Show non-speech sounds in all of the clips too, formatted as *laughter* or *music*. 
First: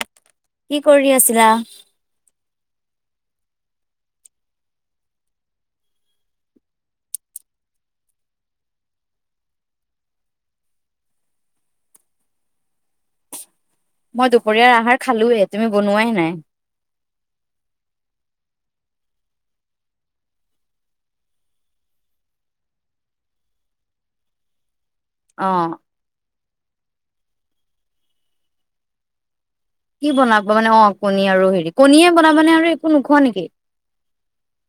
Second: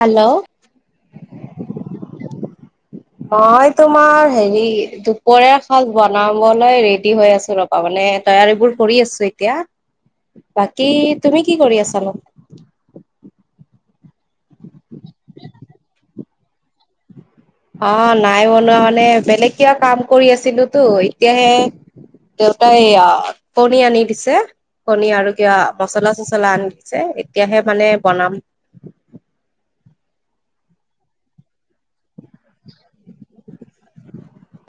Hello. কি কৰি আছিলা। অ এতিয়া মই হেৰি দুপৰীয়া সাজ বনাবলৈ ৰেডি হৈ আছো ৰবা মানে। এয়া বোৰ কৰি আছো এতিয়া। বাকী তুমি কি কৰি আছা নো। মই দুপৰীয়াৰ আহাৰ খালোয়ে তুমি বনোৱাই নাই। অ নাই বনোৱা মানে বেলেগ কিয় কাম কৰি আছিলো তো এতিয়াহে। দেউতাই কণী আনি দিছে। কণী আৰু কিবা অ'। মচলা চচলা আনি দিছে এতিয়াহে মানে বনাম। কি বনাবা মানে অ কণী আৰু হেৰি কণীয়ে বনাবানে আৰু। একো নোখোৱা নেকি?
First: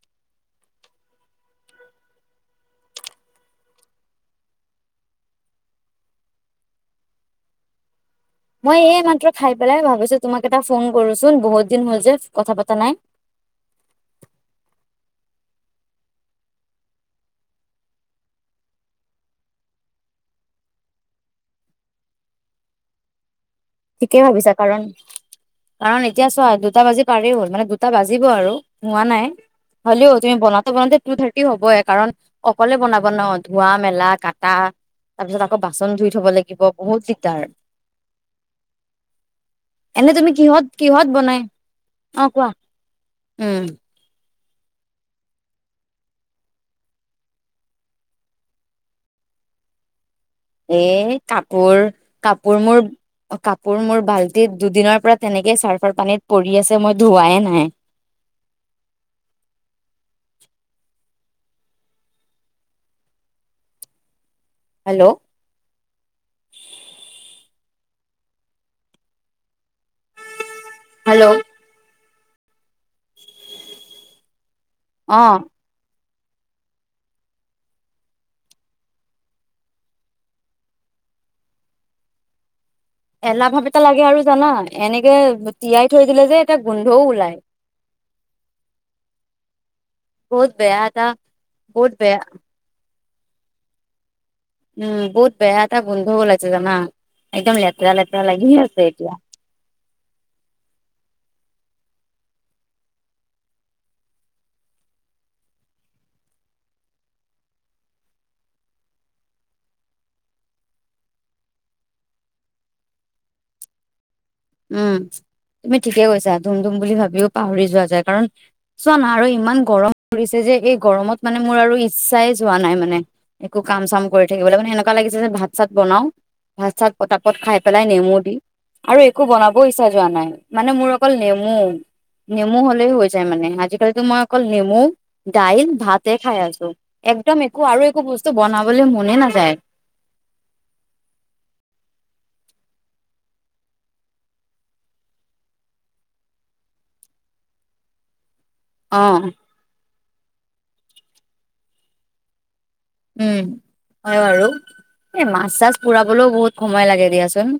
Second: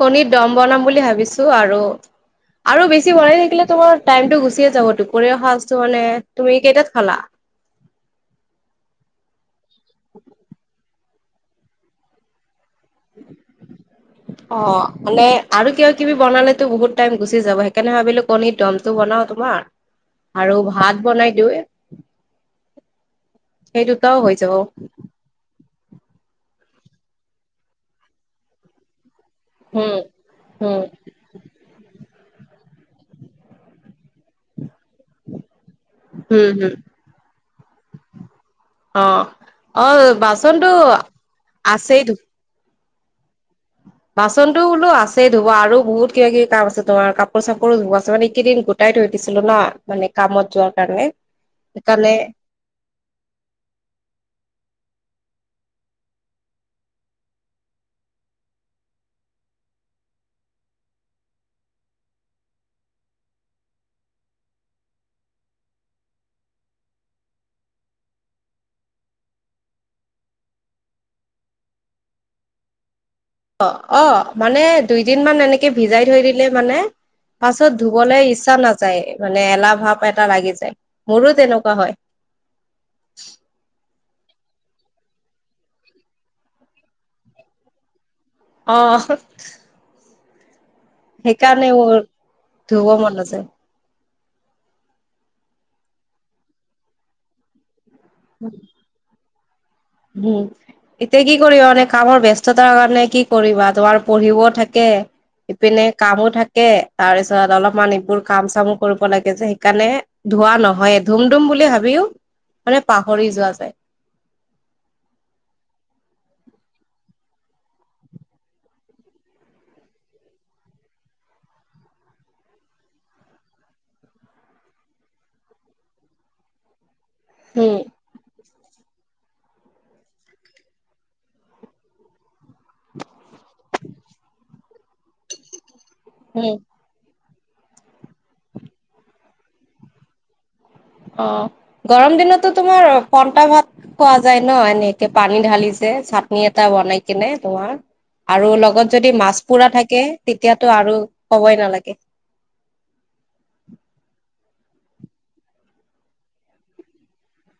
কণীৰ দম বনাম বুলি ভাবিছো আৰু। আৰু বেছি মন থাকিলে তোমাৰ টাইমটো গুচিয়ে যাব দুপৰীয়া সাজটো মানে তুমি কেইটাত খালা। *unintelligible* মই এই মাত্ৰ খাই পেলাই ভাবিছো তোমাক এটা ফোন কৰোচোন বহুত দিন হল যে কথা পাতি ম। অ। মানে আৰু কিবা কিবি বনালেতো বহুত টাইম গুচি যাব সেইকাৰণে ভাবিলো কণী দমটো বনাও তোমাৰ। আৰু ভাত বনাই দিওঁ। *unintelligible* ঠিকেই ভাবিছা যাব কাৰণ কাৰণ এতিয়া চোৱা। দুটা বাজি পাৰেই হ'ল মানে দুটা বাজিব আৰু হোৱা নাই। উম হলেও তুমি বনাওঁতে উম বনাওঁতে টু থাৰ্টি হ'বই কাৰণ। অকলে বনাব নোৱাৰ ধোৱা মেলা কাটা। তাৰ পিছত আকৌ বাচন ধুই থব হম লাগিব হম বহুত দিগদাৰ। অ অ এনে তুমি কিহত বাচনটো কিহত বনাই আছেই ধু অ কোৱা। উম। বাচনতো বোলো আছে ধবা আৰু বহুত কিবা কিব কাম আছে তোমাৰ কাপোৰ চাপোৰো ধুব আছে মানে কেইদিন গোটাই থৈ দিল ছিলো ন মানে। কামত যোৱাৰ এ কাৰণে কাপোৰ সেইকাৰণে কাপোৰ মোৰ কাপোৰ মোৰ বাল্টিত দুদিনৰ পৰা। তেনেকে চাৰ্ফাৰ পানীত পৰি আছে মই ধুৱাই নাই। হেল্ল'। হেল্ল'। অ অ মানে দুইদিন মান এনেকে ভিজাই থৈ দিলে মানে পাছত ধুবলৈ ইচ্ছা নাযায় মানে এলাহ ভাৱ এটা লাগি যায় মোৰো তেনেকুৱা হয়। *inaudible* এলাহ ভাৱ এটা লাগে আৰু জানা এনেকে তিয়াই থৈ দিলে যে এটা গোন্ধও ওলাই। আহ। বহুত বেয়া। এটা সেইকাৰণে বহুত বেয়া ধুৱ মন নাযায়। উম বহুত বেয়া এটা গোন্ধ ওলাই আছে জানা? একদম লেতেৰা লেতেৰা লাগি আছে এতিয়া। উম এতিয়া কি কৰিবা মানে কামৰ ব্যস্ততাৰ কাৰণে কি কৰিবা তোমাৰ পঢ়িবও থাকে? ইপিনে কামো থাকে তাৰপিছত অলপমান এইবোৰ কাম চামো কৰিব লাগে যে সেইকাৰণে ধোৱা নহয় ধুম ধুম বুলি ভাবিও মানে পাহৰি যোৱা যায়। উম। তুমি ঠিকে কৈছা ধুম ধুম বুলি ভাবিও পাহৰি যোৱা যায়, কাৰণ চোৱা না আৰু ইমান গৰম পৰিছে যে। যে এই গৰমত মানে মোৰ আৰু ইচ্ছাই যোৱা নাই মানে, একো কাম চাম কৰি থাকিবলৈ মানে এনেকুৱা লাগিছে যে ভাল ভাত চাত বনাও ভাত চাত পতাপত খাই উম, পেলাই নেমু দি আৰু একো বনাব ইচ্ছা যোৱা নাই, মানে মোৰ অকল নেমু। নেমু হ'লে হৈ যায় মানে আজিকালিতো মই অকল নেমু দাইল ভাতে খাই উম। আছো এক একদম একো আৰু একো বস্তু বনাবলৈ মনে নাযায়। অ গৰম দিনতো তোমাৰ পটা ভাত খোৱা যায় ন এনেকে পানী ঢালি? চাটনি এটা বনাই কিনে তোমাৰ- আৰু লগত অ যদি মাছ পোৰা থাকে তেতিয়াতটো আৰু কবই নালাগে। এ মাছ চাছ পোৰাবলও বহুত সময় লাগে দিয়াচোন।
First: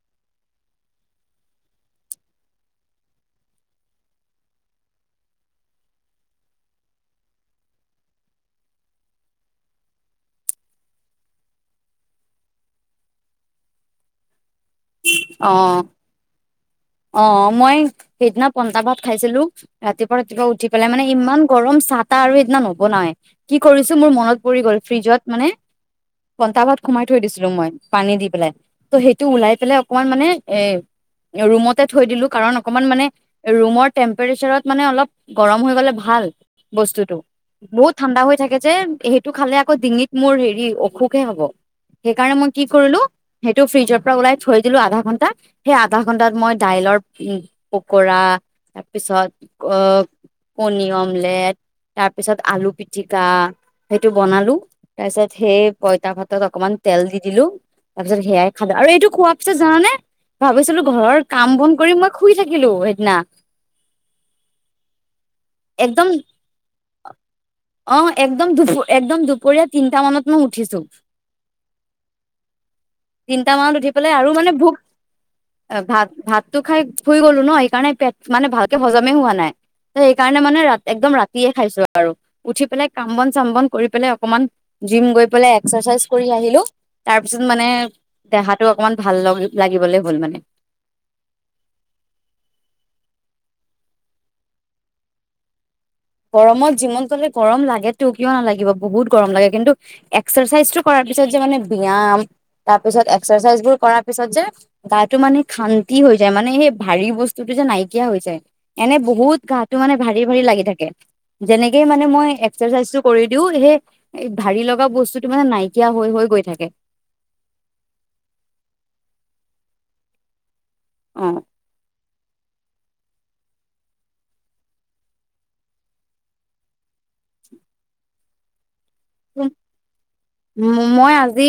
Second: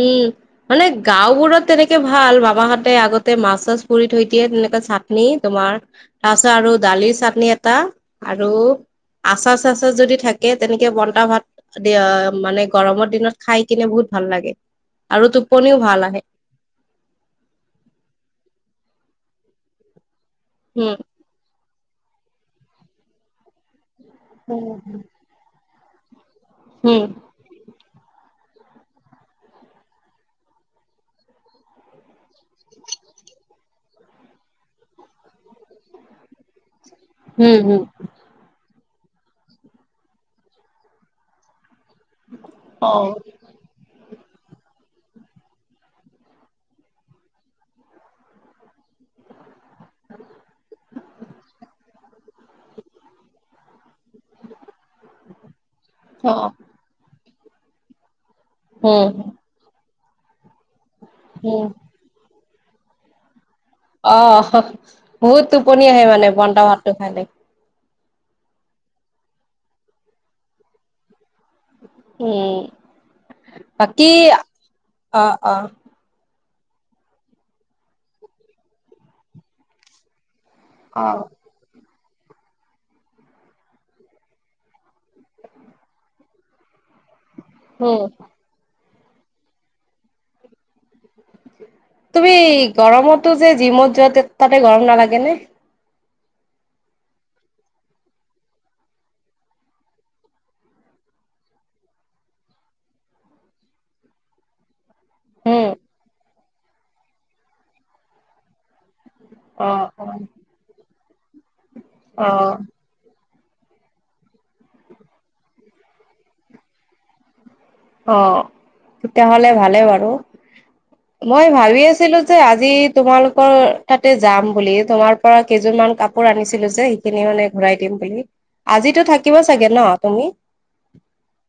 উম মানে গাওবোৰত তেনেকে ভাল বাবাহঁতে আগতে মাছ চাছ পৰি থৈ দিয়ে তে এ চাটনি তোমাৰ তাৰপিছত আৰু দালিৰ চাটনি এটা আৰু আচাৰ চাচাৰ যদি থাকে তেনেকে বন্তা ভাত দ মানে গৰমৰ দিনত খাই কিনে বহুত *unintelligible* ভাল লাগে। আৰু অ, টোপনিও ভাল আহে অ, মই সেইদিনা পইতাভাত খাইছিলোঁ ৰাতিপুৱা। ৰাতিপুৱা উঠি পেলাই, উম মানে ইমান গৰম চাহ- তাহ আৰু সেইদিনা নৱনাওয়ে। কি কৰিছ মোৰ মনত পৰি গ'ল, উম ফ্ৰিজত মানে কন্টা ভাত সোমাই হম থৈ দিছিলো মই পানী দি পেলাই ত' সেইটো ওলাই পেলাই অকমান মানে এ ৰুমতে থৈ দিলো কাৰণ অকমান মানে ৰুমৰ টেম্পৰেচাৰত মানে অলপ গৰম হৈ গলে ভাল। বস্তুতটো হম হম। বহুত ঠাণ্ডা হৈ থাকে যে। সেইটো খালে আকৌ ডিঙিত মোৰ হেৰি অসুখে হ'ব। সেইকাৰণে মই কি অ কৰিলো সেইটো ফ্ৰিজৰ পৰা ওলাই থৈ আধা ঘণ্টা, সেই আধা ঘণ্টাত মই দাইলৰ পকৰা তাৰ পিছত কনী অমলেট তাৰ পিছত আলু পিটিকা সেইটো বনালো তাৰপিছত সেই পইতা ভাতত অ', অকমান তেল দি দিলো, তাৰপিছত সেয়াই খালো। আৰু এইটো উম খোৱা জানানে ভাবিছিলো ঘৰৰ কাম উম বন কৰি মই শুই থাকিলো সেইদিনা। অ বহুত টোপনি আহে একদম মানে বন্তা ভাতটো খালে। অ একদম দু একদম দুপৰীয়া তিনিটা মানত মই উঠিছো। উম। লে আৰু মানে ভোক অ অ ভাত ভাতো খাই শুই গ'লো ন সেইকাৰণে পেট মানে ভালকে হজমে হোৱা নাই ত সেইকাৰণে মানে মানে ৰা একদম অ', ৰাতিয়ে খাইছো আৰু আৰু উঠি পেলাই কাম বন চাম বন কৰি পেলাই অকমান জিম গৈ পেলাই এক্সাৰচাইজ কৰি আহিলো তাৰপিছত মানে, উম দেহাটো অকমান ভাল লাগিবলে হ'ল মানে। তুমি গৰমতো যে জিমত যোৱা, তাতে গৰম নালাগে নে? গৰমত যিমান গ'লে গৰম লাগে তো, কিয় নালাগিব, বহুত গৰম লাগে। কিন্তু এক্সাৰচাইজটো কৰা তাৰ পিছত যে মানে ব্যয়াম, তাৰ পিছত এক্সাৰচাইজ বোৰ কৰাৰ পিছত যে গাটো মানে উম শান্তি হৈ যায়, মানে সেই ভাৰী বস্তুটো যে নাইকিয়া হৈ যায়। এনে বহুত অ অ গাটো মানে ভাৰী-ভাৰী লাগি থাকে। যেনেকে মানে অ মই, এক্সাৰচাইজটো কৰি দিওঁ, সেই ভাৰি লগা বস্তুটো মানে নাইকিয়া হৈ-হৈ, গৈ থাকে। অ, তেতিয়া হ'লে ভালে বাৰু। মই ভাবি আছিলো যে আজি আজি তোমালোকৰ তাতে যাম বুলি, তোমাৰ পৰা কেইযোৰ মান কাপোৰ আনিছিলো যে, সেইখিনি মানে ঘূৰাই দিম বুলি। আজিতো থাকিবা চাগে ন তুমি ম-মই আজি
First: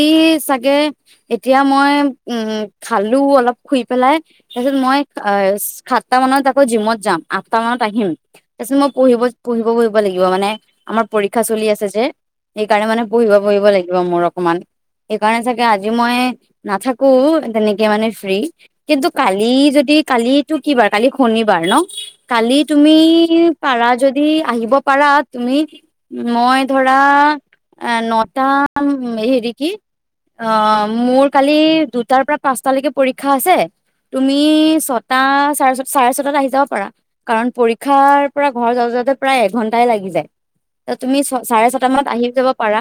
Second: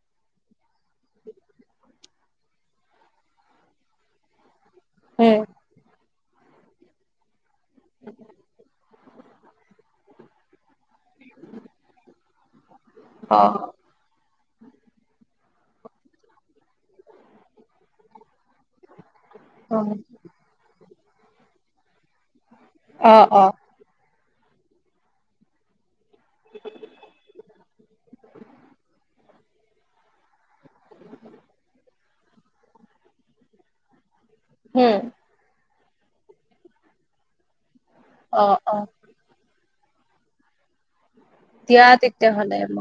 চাগে এতিয়া মই উম, খালোঁ অলপ, শুই পেলাই। তাৰপিছত মই উম সাতটা মানত আকৌ জিমত যাম। আঠটা মানত আহিম। তাৰপিছত মই পঢ়িব-পঢ়িব কৰিব লাগিব মানে আমাৰ পৰীক্ষা চলি আছে যে। সেইকাৰণে মানে অ পঢ়িব-পঢ়িব লাগিব। মূৰত অকমান, সেইকাৰণে চাগে আজি মই নাথাকো তেনেকে মানে ফ্ৰী। কিন্তু কালি অ যদি, কালিতো কি বাৰ? কালি শনিবাৰ ন? কালি তুমি অ', অ', পাৰা যদি, আহিব পাৰা তুমি মই ধৰা এ নটা হেৰি কি? অ, মোৰ কালি দু দুটাৰ পৰা পাঁচটালৈকে পৰীক্ষা আছে। তুমি হুম ছটা চাৰে চাৰে ছয়টা আহি যাব পাৰা, কাৰণ পৰীক্ষাৰ পৰা অ', ঘৰ অ', যাওঁ-যাওঁতে প্ৰায় এঘন্টা এঘন্টায়ে লাগি যায়। তুমি চাৰে ছয়টা মানত আহি অ-অ, যাব পাৰা।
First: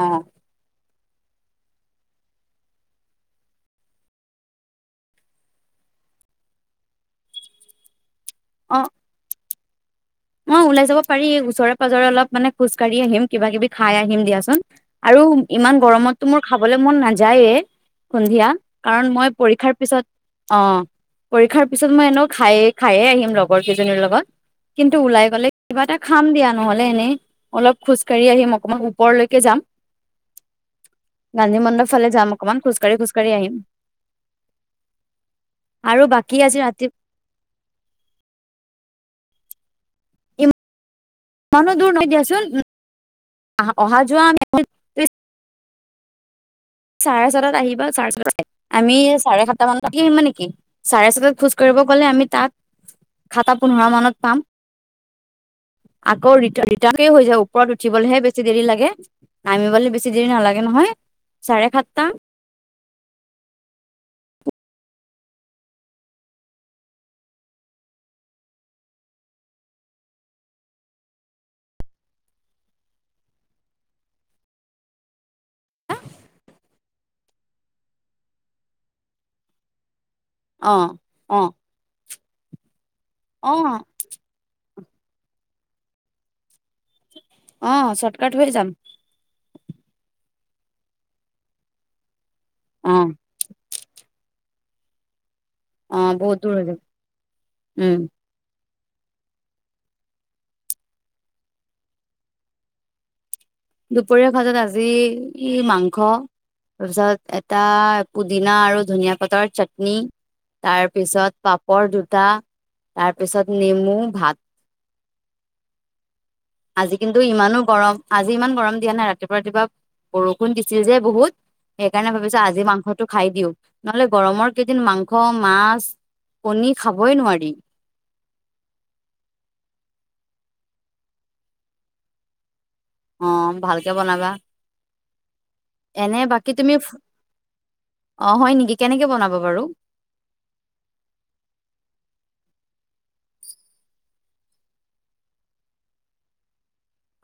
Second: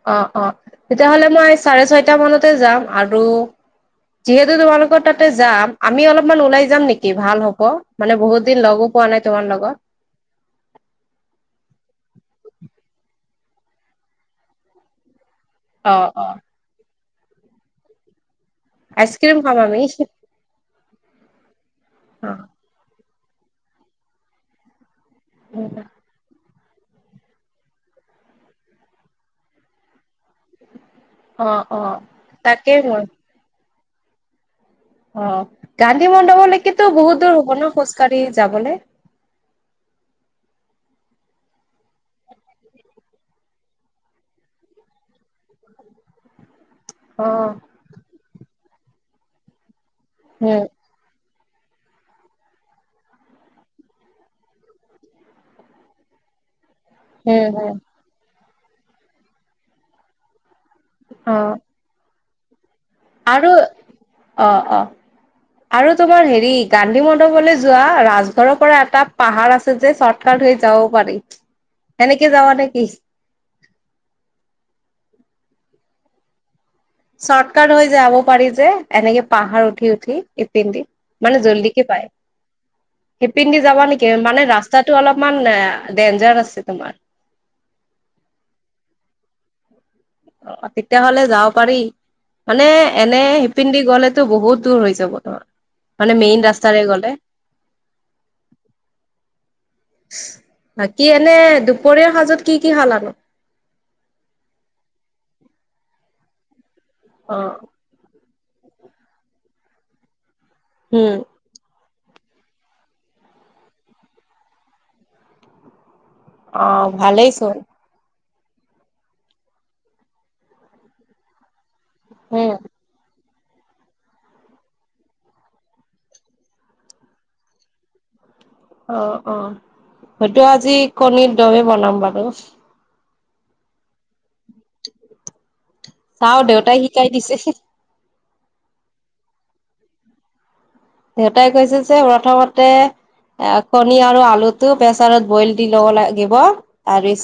অ' হ'লে মই চাৰে ছয়টা মানত এ যাম আৰু যিহেতু তোমালোকৰ তাতে যাম, আমি অলপমান ওলাই যাম নেকি, ভাল হ'ব। মানে বহুত দিন অ' লগো পোৱা নাই, তোমাৰ লগত। অ ওলাই যাব পাৰি ওচৰে পাজৰে অলপ মানে খোজকাঢ়ি আহিম, কিবা কিবি খাই আহিম দিয়াচোন আৰু ইমান অ', গৰমততো অ', মোৰ খাবলৈ মন নাযায়েই সন্ধিয়া কাৰণ মই আইচক্ৰীম খাম পৰীক্ষাৰ আমি পিছত অ। পৰীক্ষাৰ পিছত মই এনেও অ', খাই খায়েই আহিম লগৰ কেইজনীৰ লগত। এইটো ওলাই গ'লে, উম, কিবা এটা খাম দিয়া। নহ'লে এনেই অলপ খোজকাঢ়ি আহিম, অকমান ওপৰলৈকে যাম। অ', গান্ধীমণ্ডপ অ', ফালে যাম অকণমান, তাকেই মই খোজকাঢ়ি-খোজকাঢ়ি আহিম। অ, আৰু গান্ধী বাকী আজি ৰাতি মণ্ডপলৈকেতো বহুত দূৰ হব ন, খোজ কাঢ়ি যাবলৈ? ইমা *unintelligible* ইমানো দূৰ নহয় দিয়াচোন, অহা-যোৱা আমি চাৰে ছয়তা অ', আহিবা, চাৰে ছয়তাতে, আমি চাৰে সাতটা মান, ৰাতি আহিবা নেকি? উম, চাৰে ছয়তা খোজ কৰিব গ'লে আমি তাত, সাতটা পোন্ধৰ মানত পাম। আকৌ ৰিটাৰ্ণ হৈ যায় উম, ওপৰত উম, উঠিবলৈহে বেছি দেৰি লাগে, নামিবলৈ বেছি দেৰি নালাগে নহয়। অ', চাৰে সাতটা আৰু অ-অ আৰু তোমাৰ হেৰি গান্ধী মণ্ডপলৈ যোৱা, ৰাজঘৰৰ পৰা এটা পাহাৰ আছে যে, চৰ্টকাত সেইফালে যাব পাৰি, সেনেকে যাৱা নেকি? *inaudible* চৰ্টকাট হৈ যাব পাৰি যে, এনেকে পাহাৰ উঠি-উঠ। অ ইপিন দি, অ মানে জল্দিকে পায়। সিপিন অ দি যাবা নেকি? মানে ৰাস্তাতো অলপমান এ ডেঞ্জাৰ আছে। তোমাৰ অ চৰ্টকাট হৈ যাম। অ তেতিয়াহলে যাব পাৰি মানে অ এনে শিপিন্দি গলে বহুত দূৰ হৈ যাব তোমাৰ অ মানে বহুত মেইন দূৰ হৈ যাম ৰাস্তাৰে গ'লে। উম বাকী এনে দুপৰীয়াৰ সাজত কি কি খালানো? দুপৰীয়াৰ সাজত আজি ই মাংস অ তাৰপিছত এটা পু দিনা আৰু ধনীয়া পাতৰ চাটনি তাৰ উম পিছত পাপৰ দু তাৰপিছত নেমু, ভাত। অ আজি কিন্তু ভালেইচোন ইমানো গৰম আজি আজি ইমান গৰম দিয়া নাই ৰাতিপুৱা ৰাতিপুৱা বৰষুণ দিছিল যে বহুত সেইকাৰণে ভাবিছো উম আজি মাংসটো খাই দিও নহ'লে গৰমৰ কেইদিন মাংস, মাছ, কণী খাবই নোৱাৰি। *unintelligible* অ অ হয়তো আজি কণীৰ দমে বনাম বাৰু। অ ভালকে বনাবা। এনে চাও বাকী তুমি দেউতাই শিকাই দিছে অ হয় নেকি কেনেকে বনাব বাৰু দেউতাই কৈছে যে প্ৰথমতে এ কণী আৰু আলুটো প্ৰেচাৰত বইল দি ল'ব লাগিব।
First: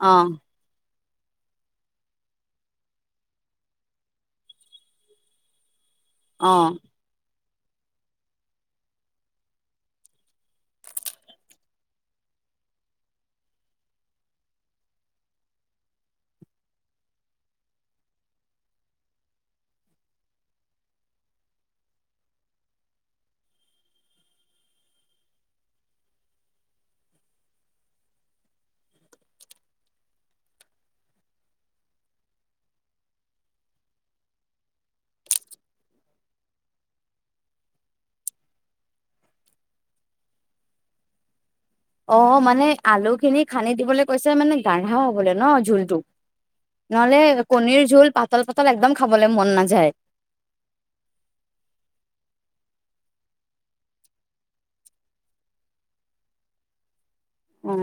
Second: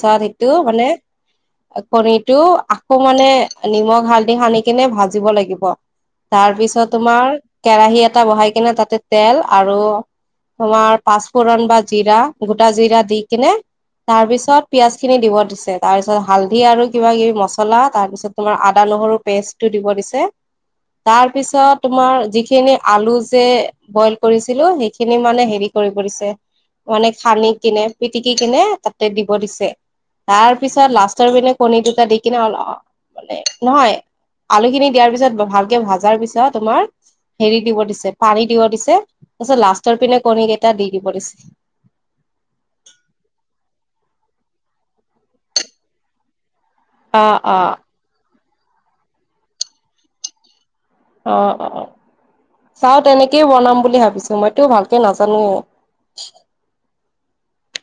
অ সেইটো মানে। কণীটো আকৌ মানে নিমখ হালধি সানি কিনে ভাজিব লাগিব। তাৰ অ পিছত তোমাৰ কেৰাহী এটা বহাই কিনে তাতে তেল আৰু তোমাৰ পাঁচ ফুৰণ বা জিৰা গোটা জিৰা দি কিনে তাৰ পিছত পিয়াজ খিনি দিব দিছে। তাৰ পিছত হালধি আৰু কিবা কিবি মছলা, তাৰ পিছত তোমাৰ আদা নহৰু পেষ্টটো দিব দিছে। তাৰ পিছত তোমাৰ যিখিনি আলু যে বইল কৰিছিলো, সেইখিনি মানে হেৰি কৰিব দিছে। মানে খানি কিনে পিটিকি কিনে তাতে দিব দিছে। তাৰ পিছত লাষ্টৰ পিনে কণী দুটা দি কিনে অল মানে নহয়। আলুখিনি দিয়াৰ পিছত ভালকে ভাজাৰ পিছত তোমাৰ হেৰি দিব দিছে। পানী দিব দিছে তাৰ পিছত লাষ্টৰ পিনে কণী কেইটা দি দিব দিছে। কৈছো মানে গাঢ়া হবলে ন ঝুলতটো, নহলে অ অ কণীৰ ঝুল পাত- পাতল পাতল একদম খাবলে মন নাযায়। অ অ অ চাওঁ তেনেকেই বনাম বুলি ভাবিছো মইতো ভালকে নাজানোৱে। উ।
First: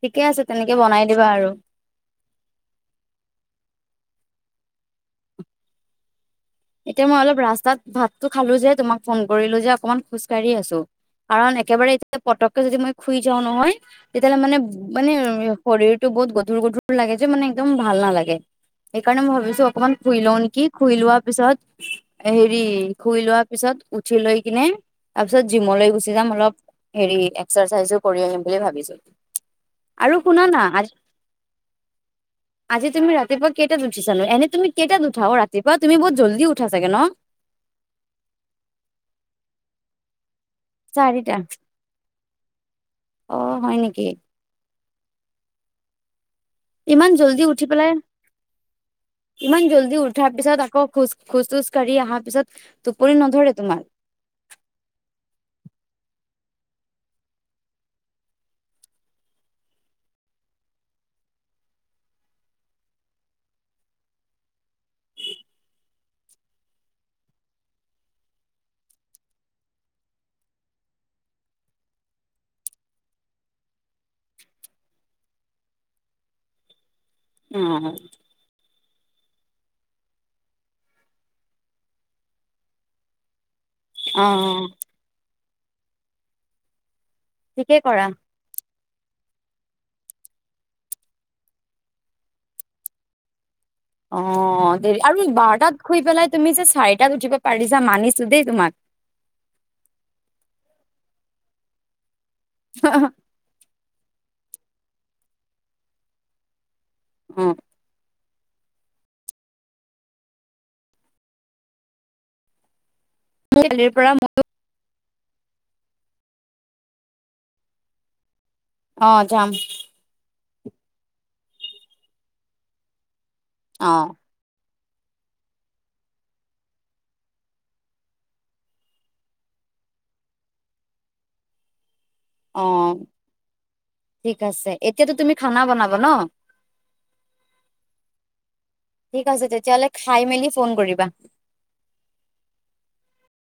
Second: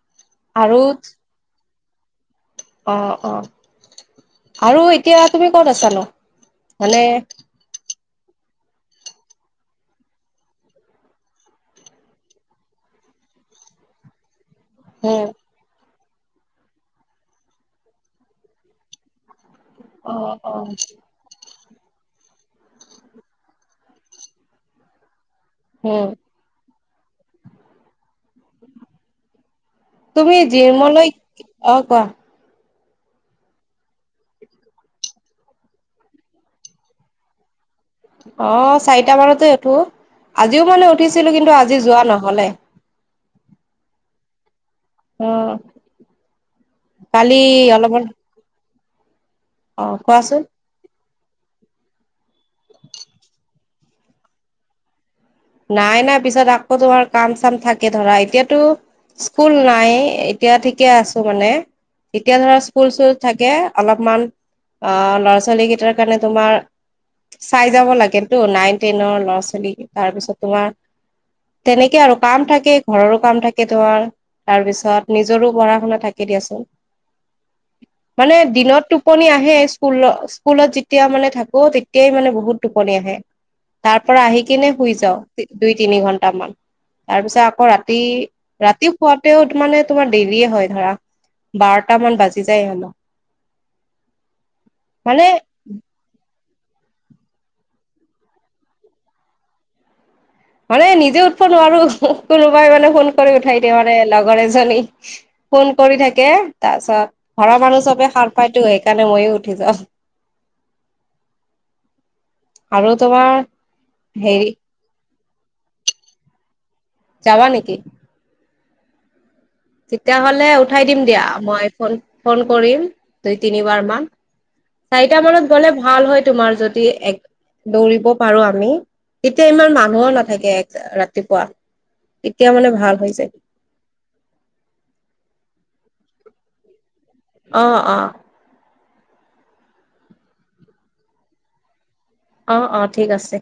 ঠিকে আছে তেনেকে আৰু বনাই দিবা আৰু অ অ আৰু এতিয়া তুমি ক'ত আছানো? এতিয়া মানে মই অলপ ৰাস্তাত ভাতটো খালো যে তোমাক ফোন কৰিলো যে অকনমান খোজকাঢ়ি আছো। কাৰণ একেবাৰে এতিয়া পতককে যদি মই খুই যাওঁ নহয় তেতিয়াহ'লে মানে মানে হুম। শৰীৰ টো বহুত গধুৰ গধুৰ লাগে যে মানে একদম ভাল নালাগে সেইকাৰণে মই ভাবিছো অকমান শুই অ', লও নেকি অ'। শুই লোৱা পিছত হেৰি শুই লোৱাৰ পিছত উঠি লৈ কিনে তাৰ পিছত জিমলৈ উম, গুচি যাম অলপ হেৰি এক্সাৰচাইজো কৰি আহিম বুলি ভাবিছো। আৰু তুমি শুনা না আজ জিমলৈ অ কোৱা। আজি তুমি ৰাতিপুৱা কেইটাত উঠিচানো? এনে তুমি কেইটা উঠা অ ৰাতিপুৱা? তুমি বহুত জল্দি উঠা চাগে ন? অ চাৰিটামানতে উঠো। আজিও মানে চাৰিটা উঠিছিলো কিন্তু আজি যোৱা নহলে। অ হয় নেকি? অ ইমান জল্দি কালি উঠি পেলাই অলপল ইমান জল্দি উঠাৰ পিছত আকৌ খোজ খোজ তোজ কঢ়ি অহাৰ পিছত টোপনি নধৰে তোমাৰ? নাই, নাই পিছত আকৌ তোমাৰ কাম চাম থাকে ধৰা। এতিয়াতো স্কুল নাই, এতিয়া ঠিকে আছো মানে। এতিয়া ধৰা স্কুল চুল থাকে অলপমান অ ল'ৰা ছোৱালী কেইটাৰ কাৰণে তোমাৰ চাই যাব লাগে তো নাইন টেনৰ ল'ৰা ছোৱালী তাৰপিছত তোমাৰ তেনেকে আৰু কাম থাকে ঘৰৰ কাম থাকে তোমাৰ। তাৰপিছত নিজৰো পঢ়া শুনা থাকি দিয়াচোন, মানে দিনতো টোপনি আহে স্কুলত স্কুলত যেতিয়া মানে থাকো তেতিয়াই মানে বহুত টোপনি আহে। তাৰ পৰা অ আহি কিনে শুই যাও দুই তিনি ঘন্টামান। তাৰ পিছত আকৌ ঠিকেই ৰাতি কৰা ৰাতি- খোৱাতেও মানে তোমাৰ দেৰিয়ে হয় ধৰা বাৰটা মান বাজি যায় জেনো। অ দেৰি আৰু বাৰটা তাত শুই পেলাইত- তুমি যে চাৰিটা উঠিব পাৰিছা মনিছো দে তোমাক। মানে নিজে উঠব নোৱাৰো কোনোবাই মানে ফোন কৰি উঠাই দিয়ে মানে লগৰ এজনী। ফোন কৰি থাকে অ তাছত ঘৰৰ মানুহ চবে সাৰ পাইতো সেইকাৰণে ময়ো উঠি যাওঁ আৰু। তোমাৰ কালিৰ পৰা হেৰি যাবা নেকি? অ যাম। তেতিয়াহ'লে উঠাই দিম দিয়া মই ফোন ফোন কৰিম দুই তিনিবাৰ অ মান। চাৰিটা মানত গলে ভাল হয় তোমাৰ যদি এক দৌৰিব পাৰো আমি এতিয়া ইমান মানুহৰ নাথাকে ৰাতিপুৱা। তেতিয়া অ মানে ভাল হৈ যায় ঠিক আছে এতিয়াতো তুমি খানা বনাবা ন? অঁ অঁ। ঠিক আছে তেতিয়াহলে খাই মেলি ফোন কৰিবা। অ অ ঠিক আছে।